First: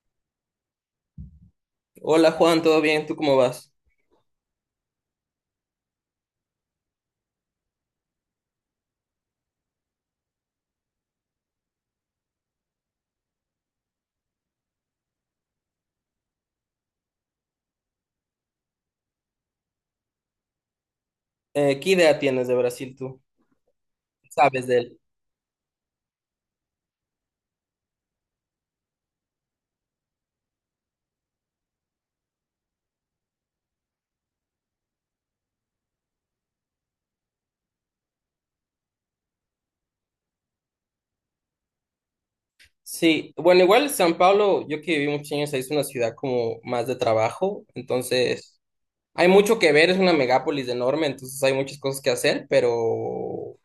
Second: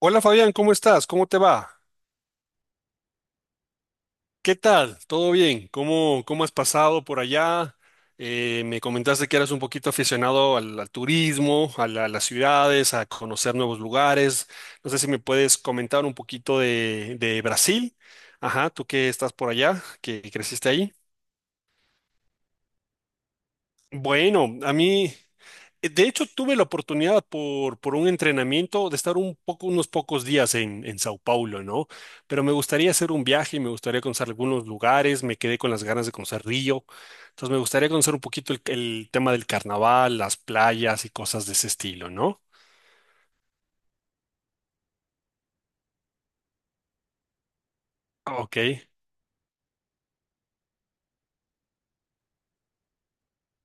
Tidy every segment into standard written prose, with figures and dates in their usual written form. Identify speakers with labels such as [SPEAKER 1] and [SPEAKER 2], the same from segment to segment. [SPEAKER 1] Hola Fabián, ¿cómo estás? ¿Cómo te va?
[SPEAKER 2] Hola Juan, ¿todo bien? ¿Tú cómo vas?
[SPEAKER 1] ¿Qué tal? ¿Todo bien? ¿Cómo has pasado por allá? Me comentaste que eras un poquito aficionado al turismo, a las ciudades, a conocer nuevos lugares. No sé si me puedes comentar un poquito de Brasil. Ajá, tú que estás por allá, que creciste ahí.
[SPEAKER 2] ¿qué idea tienes de Brasil tú?
[SPEAKER 1] Bueno,
[SPEAKER 2] ¿Sabes
[SPEAKER 1] a
[SPEAKER 2] de él?
[SPEAKER 1] mí. De hecho, tuve la oportunidad por un entrenamiento de estar un poco, unos pocos días en Sao Paulo, ¿no? Pero me gustaría hacer un viaje, me gustaría conocer algunos lugares, me quedé con las ganas de conocer Río, entonces me gustaría conocer un poquito el tema del carnaval, las playas y cosas de ese estilo, ¿no?
[SPEAKER 2] Sí, bueno, igual San Pablo, yo que viví muchos años ahí, es una ciudad como más de trabajo,
[SPEAKER 1] Ok,
[SPEAKER 2] entonces hay mucho que ver, es una megápolis enorme, entonces hay muchas cosas que hacer, pero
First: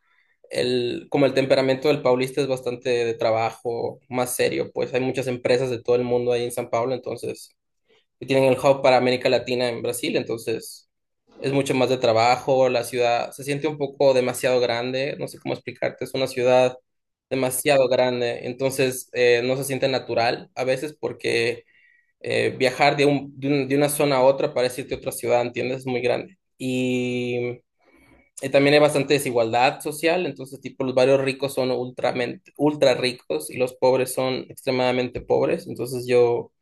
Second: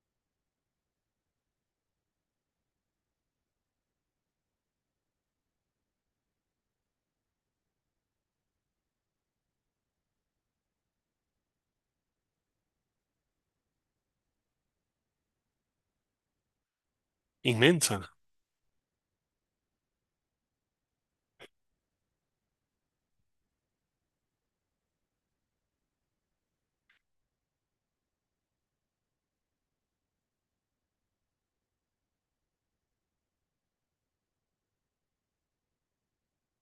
[SPEAKER 2] el, como el temperamento del paulista es bastante de trabajo, más serio, pues hay muchas empresas de todo el mundo ahí en San Pablo, entonces y tienen el hub para América Latina en Brasil, entonces es mucho más de trabajo, la ciudad se siente un poco demasiado grande, no sé cómo explicarte, es una ciudad demasiado
[SPEAKER 1] inmensa.
[SPEAKER 2] grande, entonces no se siente natural a veces porque viajar de una zona a otra para irte a otra ciudad, ¿entiendes? Es muy grande. Y también hay bastante desigualdad social, entonces tipo los barrios ricos son ultramente, ultra ricos y los pobres son extremadamente pobres, entonces yo...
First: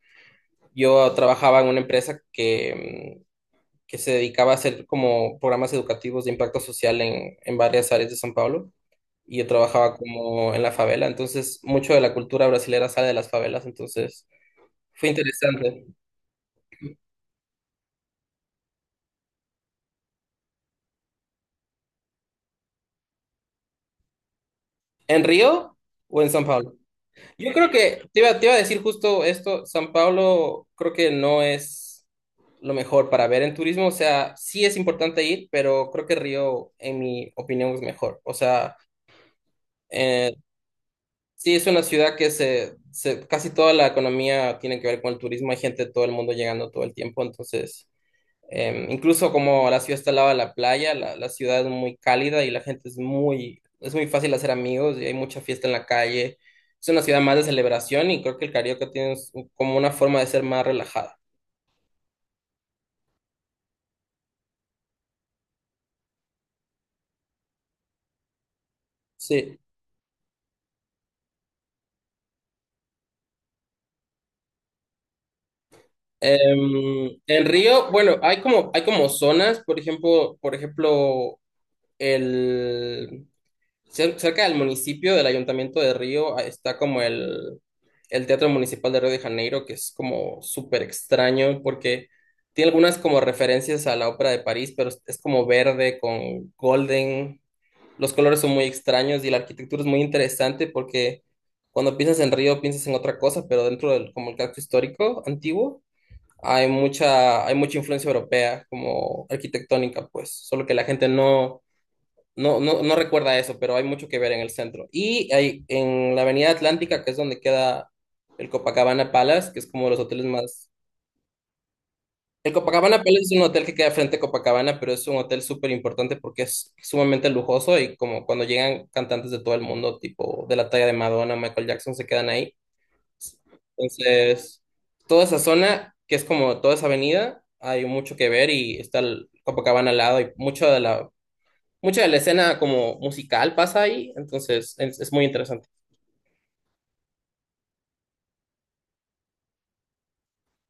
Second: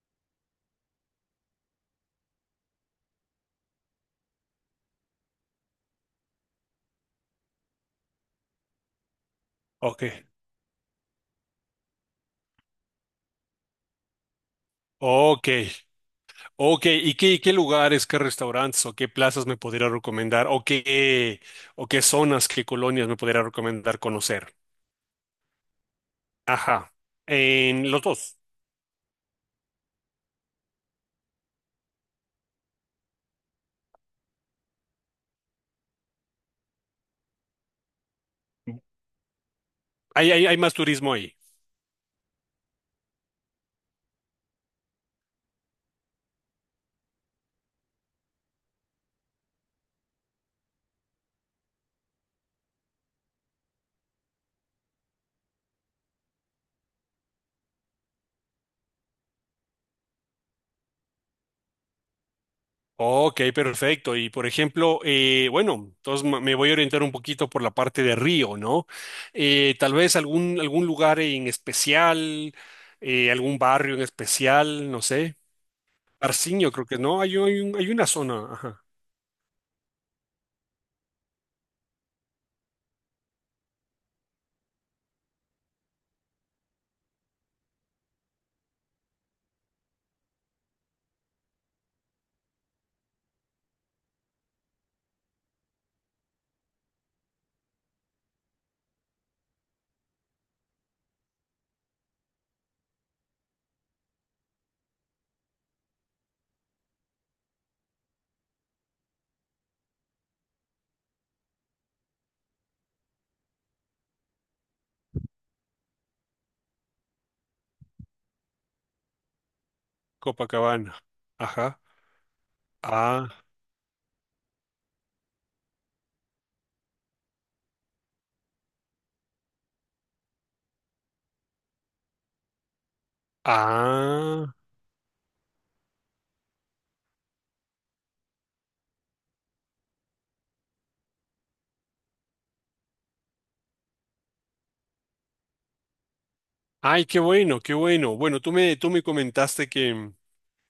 [SPEAKER 2] Yo trabajaba en una empresa que, que se dedicaba a hacer como programas educativos de impacto social en varias áreas de San Pablo y yo trabajaba
[SPEAKER 1] Ok,
[SPEAKER 2] como en la favela, entonces mucho de la cultura brasilera sale de las favelas, entonces fue
[SPEAKER 1] ok,
[SPEAKER 2] interesante.
[SPEAKER 1] ok. ¿Y qué lugares, qué restaurantes o qué plazas me podría recomendar o qué zonas, qué colonias me podría recomendar conocer?
[SPEAKER 2] ¿En Río o en San Pablo?
[SPEAKER 1] Ajá.
[SPEAKER 2] Yo creo
[SPEAKER 1] En
[SPEAKER 2] que
[SPEAKER 1] los dos.
[SPEAKER 2] te iba a decir justo esto, San Pablo creo que no es lo mejor para ver en turismo, o sea, sí es importante ir, pero creo que Río, en mi opinión, es mejor, o sea...
[SPEAKER 1] Hay,
[SPEAKER 2] eh,
[SPEAKER 1] hay, hay más turismo ahí.
[SPEAKER 2] Sí, es una ciudad que casi toda la economía tiene que ver con el turismo. Hay gente de todo el mundo llegando todo el tiempo. Entonces, incluso como la ciudad está al lado de la playa, la ciudad es muy cálida y la gente es muy fácil hacer amigos y hay mucha fiesta en la calle. Es una ciudad más de celebración y creo que el Carioca tiene como una forma de ser más relajada.
[SPEAKER 1] Ok, perfecto. Y por ejemplo, bueno, entonces me voy a orientar un poquito por la parte de Río, ¿no?
[SPEAKER 2] Sí.
[SPEAKER 1] Tal vez algún lugar en especial, algún barrio en especial, no sé. Parciño, creo que no. Hay,
[SPEAKER 2] En
[SPEAKER 1] hay
[SPEAKER 2] Río,
[SPEAKER 1] una
[SPEAKER 2] bueno,
[SPEAKER 1] zona,
[SPEAKER 2] hay
[SPEAKER 1] ajá.
[SPEAKER 2] como zonas, por ejemplo, el Cerca del municipio, del Ayuntamiento de Río, ah, está como el Teatro Municipal de Río de Janeiro, que es como súper extraño porque tiene algunas como referencias a la Ópera de París, pero es como verde con golden. Los colores son muy extraños y la arquitectura es muy interesante porque cuando piensas en Río piensas en otra cosa, pero dentro del como el casco histórico antiguo hay mucha influencia europea como arquitectónica, pues, solo que la gente no no recuerda eso, pero hay mucho que ver en el centro. Y hay, en la Avenida Atlántica, que es donde queda el Copacabana Palace, que es como de los hoteles más...
[SPEAKER 1] Copacabana. Ajá.
[SPEAKER 2] El Copacabana Palace
[SPEAKER 1] Ah,
[SPEAKER 2] es un hotel que queda frente a Copacabana, pero es un hotel súper importante porque es sumamente lujoso y como cuando llegan cantantes de todo el mundo, tipo de la talla de Madonna, Michael Jackson, se quedan ahí.
[SPEAKER 1] ah.
[SPEAKER 2] Entonces, toda esa zona, que es como toda esa avenida, hay mucho que ver y está el Copacabana al lado y mucho de la mucha de la escena como musical pasa ahí, entonces es muy interesante.
[SPEAKER 1] Ay, qué bueno, qué bueno. Bueno, tú me comentaste que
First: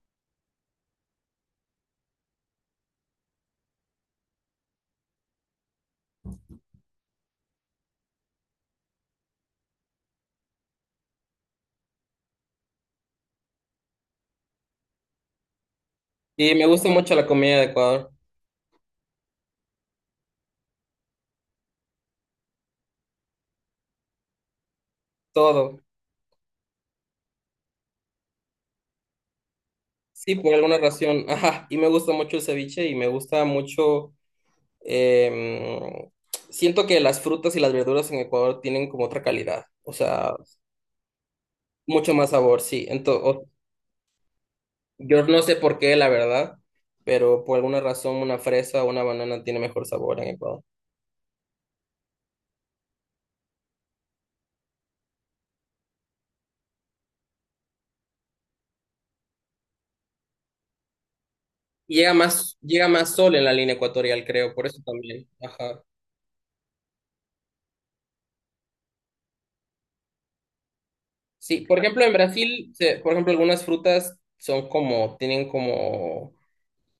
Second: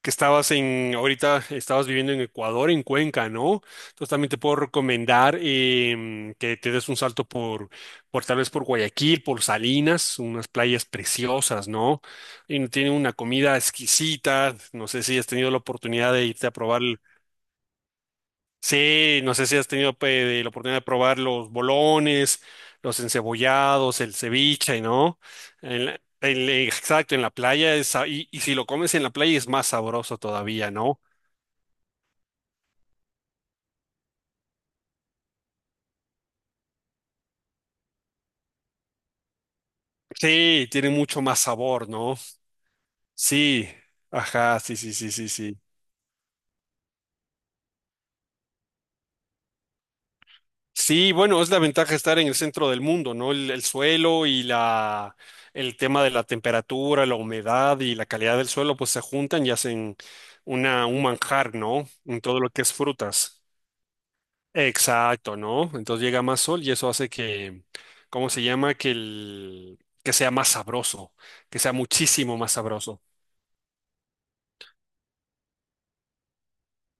[SPEAKER 1] estabas en, ahorita estabas viviendo en Ecuador, en Cuenca, ¿no? Entonces también te puedo recomendar que te des un salto por tal vez por Guayaquil, por Salinas, unas playas preciosas, ¿no? Y tienen una comida exquisita, no sé si has tenido la oportunidad de irte a
[SPEAKER 2] Y me
[SPEAKER 1] probar,
[SPEAKER 2] gusta
[SPEAKER 1] el-
[SPEAKER 2] mucho la comida de Ecuador,
[SPEAKER 1] sí, no sé si has de la oportunidad de probar los bolones, los encebollados, el ceviche, ¿no?
[SPEAKER 2] todo.
[SPEAKER 1] Exacto, en la playa es, y si lo comes en la playa es más sabroso
[SPEAKER 2] Sí, por
[SPEAKER 1] todavía,
[SPEAKER 2] alguna
[SPEAKER 1] ¿no?
[SPEAKER 2] razón. Ajá, y me gusta mucho el ceviche y me gusta mucho... em, siento que las frutas y las verduras en Ecuador tienen como otra calidad, o sea,
[SPEAKER 1] Sí, tiene mucho más sabor,
[SPEAKER 2] mucho
[SPEAKER 1] ¿no?
[SPEAKER 2] más sabor, sí. Entonces,
[SPEAKER 1] Sí, ajá, sí, sí, sí,
[SPEAKER 2] yo
[SPEAKER 1] sí,
[SPEAKER 2] no sé
[SPEAKER 1] sí.
[SPEAKER 2] por qué, la verdad, pero por alguna razón una fresa o una banana tiene mejor sabor en Ecuador.
[SPEAKER 1] Sí, bueno, es la ventaja de estar en el centro del mundo, ¿no? El suelo y la, el tema de la temperatura, la humedad y la calidad del suelo, pues se juntan y hacen una, un manjar, ¿no? En todo lo que es
[SPEAKER 2] Llega más sol
[SPEAKER 1] frutas.
[SPEAKER 2] en la línea ecuatorial, creo, por eso también.
[SPEAKER 1] Exacto, ¿no?
[SPEAKER 2] Ajá.
[SPEAKER 1] Entonces llega más sol y eso hace que, ¿cómo se llama? Que el, que sea más sabroso, que
[SPEAKER 2] Sí,
[SPEAKER 1] sea
[SPEAKER 2] por ejemplo, en
[SPEAKER 1] muchísimo más
[SPEAKER 2] Brasil,
[SPEAKER 1] sabroso.
[SPEAKER 2] por ejemplo, algunas frutas son como, tienen como,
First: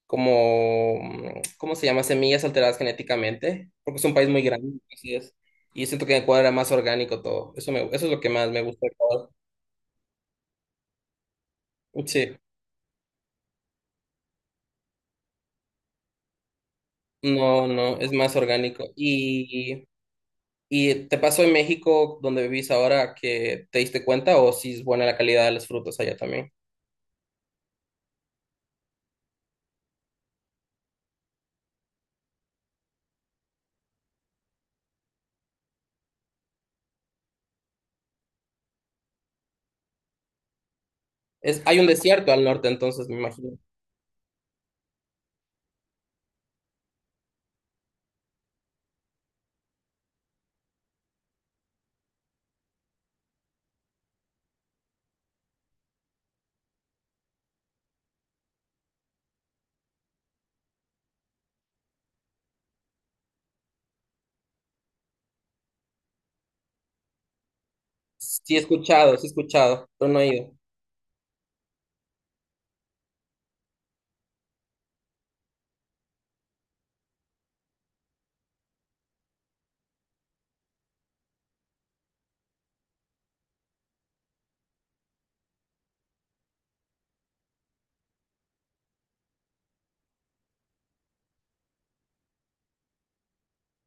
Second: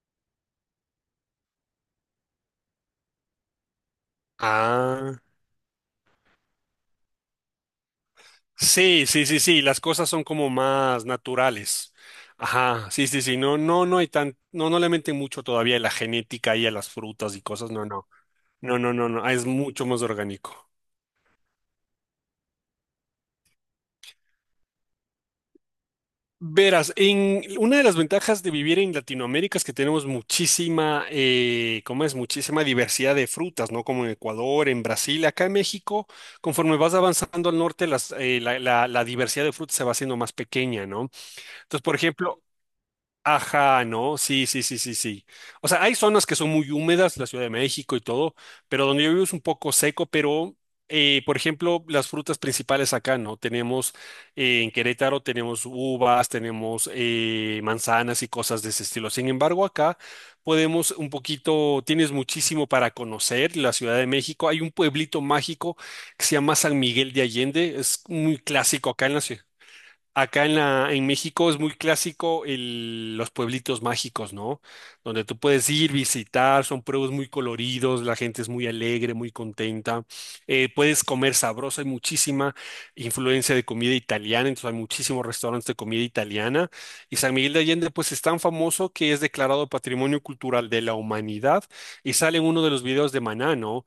[SPEAKER 2] como, ¿cómo se llama? Semillas alteradas genéticamente, porque es un país muy grande, así
[SPEAKER 1] Ah.
[SPEAKER 2] es. Y siento que en Ecuador era más orgánico todo. Eso es lo que más me gusta de
[SPEAKER 1] Sí, sí,
[SPEAKER 2] Ecuador.
[SPEAKER 1] sí, sí, las cosas son como más naturales.
[SPEAKER 2] Sí,
[SPEAKER 1] Ajá, sí, sí, sí, no, hay tan, no, no le meten mucho todavía a la genética y a las frutas y
[SPEAKER 2] no,
[SPEAKER 1] cosas, no,
[SPEAKER 2] no,
[SPEAKER 1] no,
[SPEAKER 2] es más
[SPEAKER 1] no,
[SPEAKER 2] orgánico.
[SPEAKER 1] no, no, no, es mucho más orgánico.
[SPEAKER 2] Y te pasó en México, donde vivís ahora, que te diste cuenta o si es buena la calidad de las frutas allá también?
[SPEAKER 1] Verás, en una de las ventajas de vivir en Latinoamérica es que tenemos muchísima, ¿cómo es? Muchísima diversidad de frutas, ¿no? Como en Ecuador, en Brasil, acá en México, conforme vas avanzando al norte, las, la diversidad de frutas se va haciendo más pequeña, ¿no?
[SPEAKER 2] Es, hay
[SPEAKER 1] Entonces,
[SPEAKER 2] un
[SPEAKER 1] por
[SPEAKER 2] desierto
[SPEAKER 1] ejemplo,
[SPEAKER 2] al norte, entonces me imagino.
[SPEAKER 1] ajá, ¿no? Sí, sí, sí, sí, sí. O sea, hay zonas que son muy húmedas, la Ciudad de México y todo, pero donde yo vivo es un poco seco, pero, por ejemplo, las frutas principales acá, ¿no? Tenemos, en Querétaro tenemos uvas, tenemos manzanas y cosas de ese estilo. Sin embargo, acá podemos un poquito, tienes muchísimo para conocer la Ciudad de México. Hay un pueblito mágico que se llama San Miguel de Allende, es muy clásico acá en la
[SPEAKER 2] Sí he
[SPEAKER 1] ciudad.
[SPEAKER 2] escuchado, pero no he
[SPEAKER 1] Acá
[SPEAKER 2] ido.
[SPEAKER 1] en la, en México es muy clásico los pueblitos mágicos, ¿no? Donde tú puedes ir, visitar, son pueblos muy coloridos, la gente es muy alegre, muy contenta. Puedes comer sabroso, hay muchísima influencia de comida italiana, entonces hay muchísimos restaurantes de comida italiana. Y San Miguel de Allende, pues es tan famoso que es declarado Patrimonio Cultural de la Humanidad y sale en uno de los videos de Maná, ¿no?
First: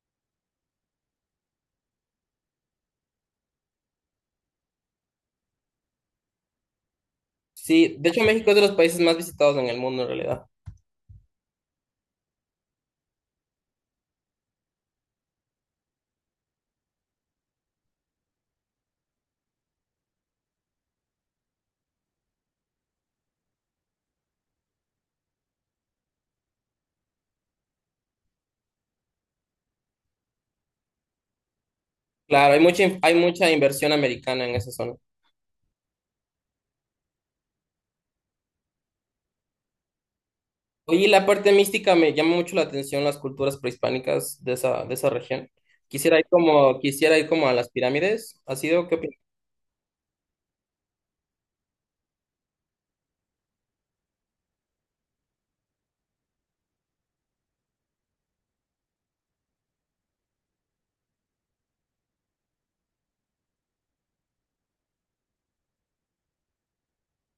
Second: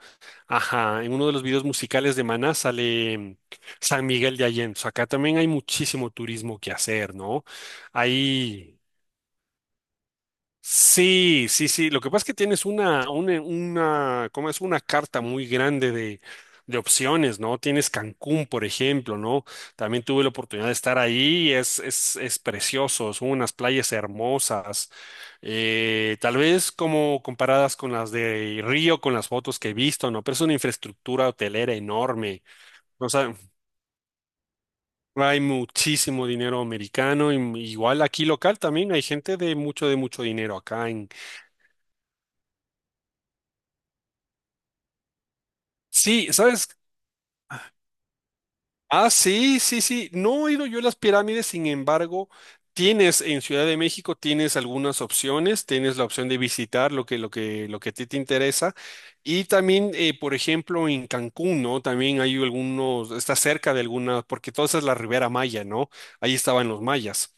[SPEAKER 1] Ajá, en uno de los videos musicales de Maná sale. San Miguel de Allende. Acá también hay muchísimo turismo que hacer, ¿no?
[SPEAKER 2] Sí, de hecho México es de los
[SPEAKER 1] Hay...
[SPEAKER 2] países más visitados en el mundo en realidad.
[SPEAKER 1] Sí, sí, sí. Lo que pasa es que tienes una, ¿cómo es? Una carta muy grande de opciones, ¿no? Tienes Cancún, por ejemplo, ¿no? También tuve la oportunidad de estar ahí. Es precioso. Son unas playas hermosas. Tal vez como comparadas con las de Río, con las fotos que he visto, ¿no? Pero es una infraestructura hotelera enorme.
[SPEAKER 2] Claro,
[SPEAKER 1] No,
[SPEAKER 2] hay
[SPEAKER 1] sa-
[SPEAKER 2] mucha inversión americana en esa zona.
[SPEAKER 1] hay muchísimo dinero americano, y m- igual aquí local también hay gente de mucho dinero acá
[SPEAKER 2] Oye, y
[SPEAKER 1] en...
[SPEAKER 2] la parte mística me llama mucho la atención las culturas prehispánicas de esa región.
[SPEAKER 1] Sí, ¿sabes?
[SPEAKER 2] Quisiera ir como a las pirámides. ¿Has ido? ¿Qué
[SPEAKER 1] Ah,
[SPEAKER 2] opinas?
[SPEAKER 1] sí, sí, sí. No he ido yo a las pirámides, sin embargo, tienes en Ciudad de México, tienes algunas opciones, tienes la opción de visitar lo que, lo que a ti te interesa. Y también, por ejemplo, en Cancún, ¿no? También hay algunos, está cerca de algunas, porque toda esa es la Ribera Maya, ¿no? Ahí estaban los mayas.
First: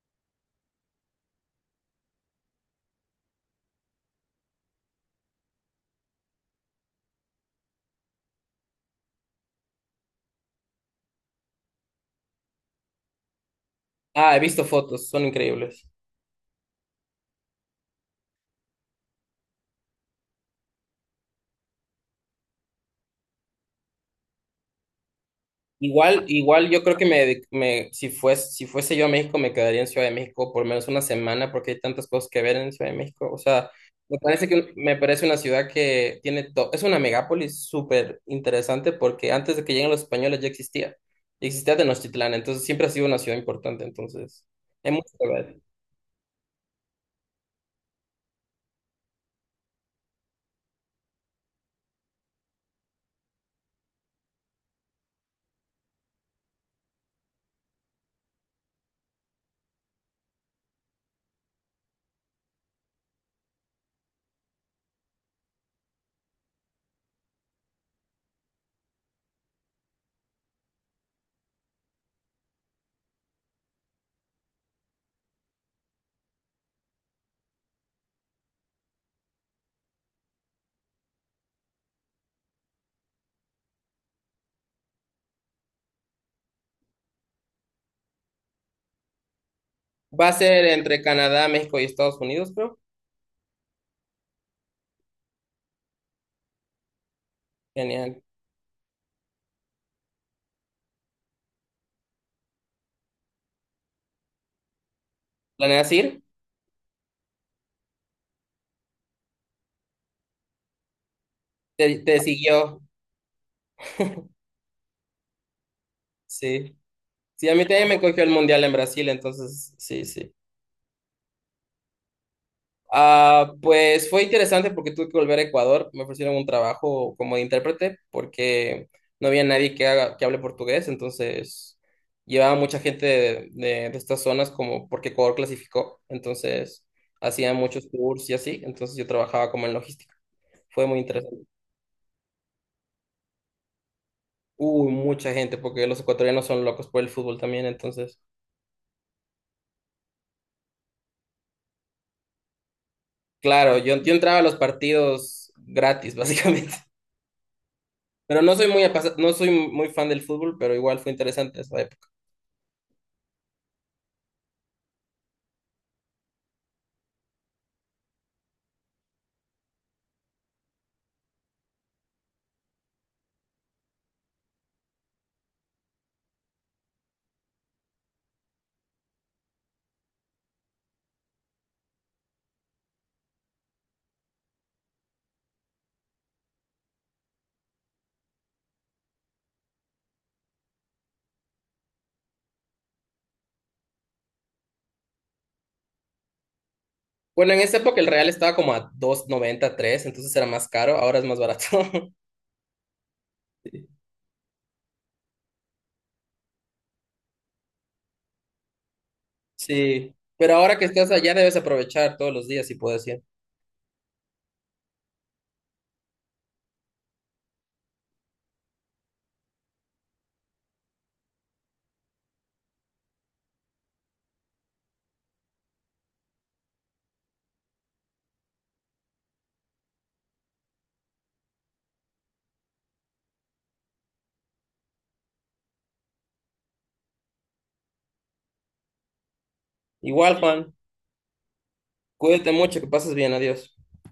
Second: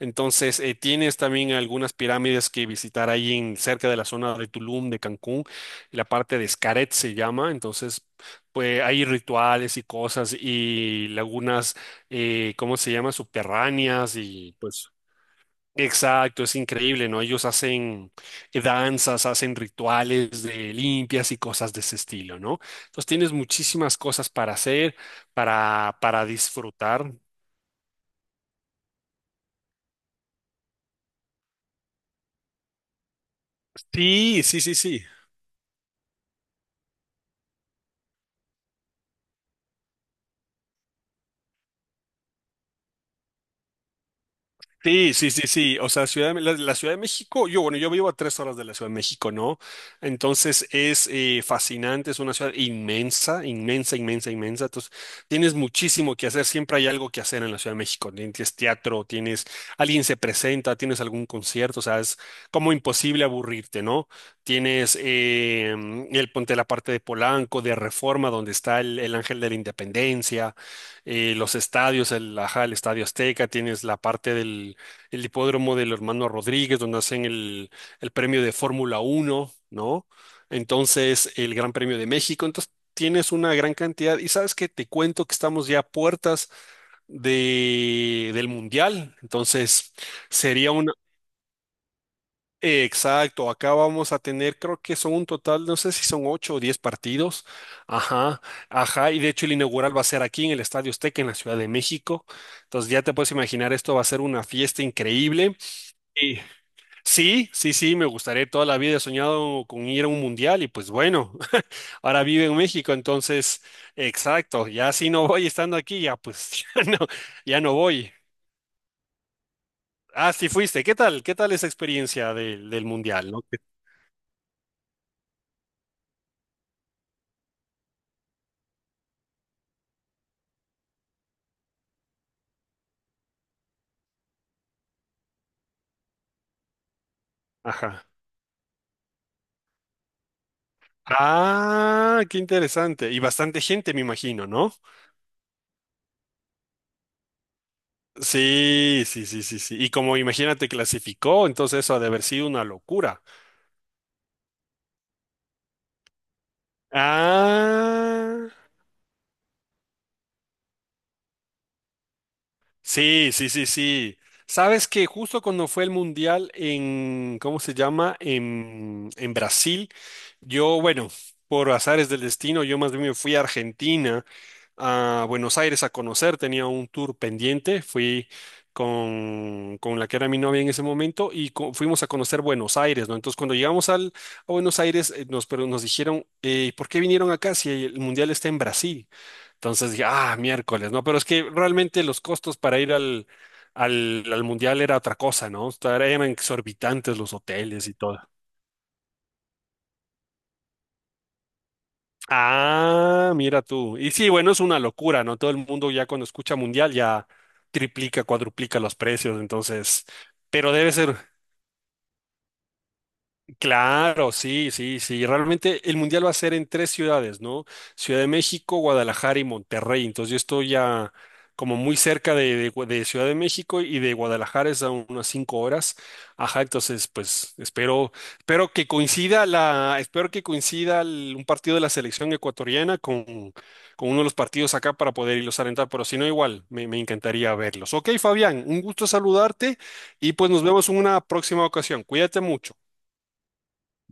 [SPEAKER 1] Entonces, tienes también algunas pirámides que visitar ahí en, cerca de la zona de Tulum, de Cancún, la parte de Xcaret se llama, entonces pues hay rituales y cosas y lagunas, ¿cómo se llama? Subterráneas
[SPEAKER 2] Ah, he
[SPEAKER 1] y
[SPEAKER 2] visto
[SPEAKER 1] pues...
[SPEAKER 2] fotos, son increíbles.
[SPEAKER 1] Exacto, es increíble, ¿no? Ellos hacen danzas, hacen rituales de limpias y cosas de ese estilo, ¿no? Entonces tienes muchísimas cosas para hacer,
[SPEAKER 2] Igual,
[SPEAKER 1] para
[SPEAKER 2] igual yo creo que
[SPEAKER 1] disfrutar.
[SPEAKER 2] me si fuese, si fuese yo a México, me quedaría en Ciudad de México por lo menos una semana porque hay tantas cosas que ver en Ciudad de México. O sea,
[SPEAKER 1] Sí, sí, sí,
[SPEAKER 2] me
[SPEAKER 1] sí.
[SPEAKER 2] parece una ciudad que tiene todo, es una megápolis súper interesante porque antes de que lleguen los españoles ya existía. Ya Existía Tenochtitlán, entonces siempre ha sido una ciudad importante, entonces hay mucho
[SPEAKER 1] Sí,
[SPEAKER 2] que
[SPEAKER 1] sí, sí,
[SPEAKER 2] ver.
[SPEAKER 1] sí. O sea, la Ciudad de México, yo, bueno, yo vivo a 3 horas de la Ciudad de México, ¿no? Entonces es fascinante, es una ciudad inmensa, inmensa. Entonces tienes muchísimo que hacer, siempre hay algo que hacer en la Ciudad de México, ¿no? Tienes teatro, tienes, alguien se presenta, tienes algún concierto, o sea, es como imposible aburrirte, ¿no? Tienes el ponte la parte de Polanco, de Reforma, donde está el Ángel de la Independencia, los estadios, el, ajá, el Estadio Azteca, tienes la parte del el hipódromo del hermano Rodríguez, donde hacen el premio de Fórmula Uno, ¿no? Entonces, el Gran Premio de México. Entonces, tienes una gran cantidad. Y sabes que te cuento que estamos ya a puertas de, del Mundial. Entonces,
[SPEAKER 2] Va a ser
[SPEAKER 1] sería una...
[SPEAKER 2] entre Canadá, México y Estados Unidos, creo.
[SPEAKER 1] exacto, acá vamos a tener, creo que son un total, no sé si son ocho o diez partidos.
[SPEAKER 2] Genial.
[SPEAKER 1] Ajá, ajá, y de hecho el inaugural va a ser aquí en el Estadio Azteca, en la Ciudad de México. Entonces ya te puedes imaginar, esto va a ser una fiesta increíble.
[SPEAKER 2] ¿Planeas ir?
[SPEAKER 1] Sí. Sí, sí, sí, me gustaría toda la vida. He soñado con ir a un mundial y pues bueno,
[SPEAKER 2] Te, te
[SPEAKER 1] ahora vive en
[SPEAKER 2] siguió,
[SPEAKER 1] México, entonces, exacto, ya si no voy estando aquí, ya pues
[SPEAKER 2] sí.
[SPEAKER 1] ya no,
[SPEAKER 2] Sí, a
[SPEAKER 1] ya
[SPEAKER 2] mí
[SPEAKER 1] no
[SPEAKER 2] también me
[SPEAKER 1] voy.
[SPEAKER 2] cogió el mundial en Brasil, entonces sí,
[SPEAKER 1] Ah,
[SPEAKER 2] sí.
[SPEAKER 1] sí fuiste. ¿Qué tal? ¿Qué tal esa experiencia del mundial, no?
[SPEAKER 2] Ah, pues fue interesante porque tuve que volver a Ecuador. Me ofrecieron un trabajo como de intérprete porque no había nadie que hable portugués. Entonces llevaba mucha gente de estas zonas como porque Ecuador clasificó. Entonces hacían muchos
[SPEAKER 1] Ajá.
[SPEAKER 2] tours y así. Entonces yo trabajaba como en logística. Fue muy interesante.
[SPEAKER 1] Ah, qué interesante. Y bastante gente, me imagino, ¿no?
[SPEAKER 2] Uy, mucha gente porque los ecuatorianos son locos por el fútbol también. Entonces,
[SPEAKER 1] Sí, sí, sí, sí, sí. Y como imagínate clasificó, entonces eso ha de haber sido una locura.
[SPEAKER 2] claro, yo entraba a los partidos gratis, básicamente. Pero
[SPEAKER 1] Ah.
[SPEAKER 2] no soy no soy muy fan del fútbol, pero igual fue interesante esa
[SPEAKER 1] Sí, sí, sí, sí. Sabes que justo cuando fue el mundial en, ¿cómo se llama? En Brasil, yo, bueno, por azares del destino, yo más bien me fui a Argentina, a Buenos Aires a conocer, tenía un tour pendiente, fui con la que era mi novia en ese momento y co- fuimos a conocer Buenos Aires, ¿no? Entonces cuando llegamos al, a Buenos Aires, nos, pero nos dijeron, ¿por qué vinieron acá si el mundial está en Brasil? Entonces dije, ah, miércoles, ¿no? Pero es que realmente los costos para ir al, al mundial era otra cosa, ¿no? O sea, eran exorbitantes los
[SPEAKER 2] Bueno, en esa
[SPEAKER 1] hoteles y
[SPEAKER 2] época el
[SPEAKER 1] todo.
[SPEAKER 2] real estaba como a 2,93, entonces era más caro, ahora es más barato.
[SPEAKER 1] Ah, mira tú. Y sí, bueno, es una locura, ¿no? Todo el mundo ya cuando escucha mundial ya triplica, cuadruplica los precios, entonces,
[SPEAKER 2] Sí, pero
[SPEAKER 1] pero
[SPEAKER 2] ahora que
[SPEAKER 1] debe
[SPEAKER 2] estás
[SPEAKER 1] ser,
[SPEAKER 2] allá debes aprovechar todos los días si puedes ir.
[SPEAKER 1] claro, sí, sí, sí. Realmente el mundial va a ser en tres ciudades, ¿no? Ciudad de México, Guadalajara y Monterrey. Entonces yo estoy ya como muy cerca de de Ciudad de México y de Guadalajara es a unas 5 horas. Ajá, entonces pues espero, espero que coincida la, espero que coincida el- un partido de la selección ecuatoriana con uno de los partidos acá para poder irlos a alentar, pero si no igual, me encantaría verlos. Ok, Fabián, un gusto saludarte y
[SPEAKER 2] Igual,
[SPEAKER 1] pues nos
[SPEAKER 2] Juan,
[SPEAKER 1] vemos en una próxima ocasión. Cuídate
[SPEAKER 2] cuídate
[SPEAKER 1] mucho.
[SPEAKER 2] mucho, que pases bien, adiós.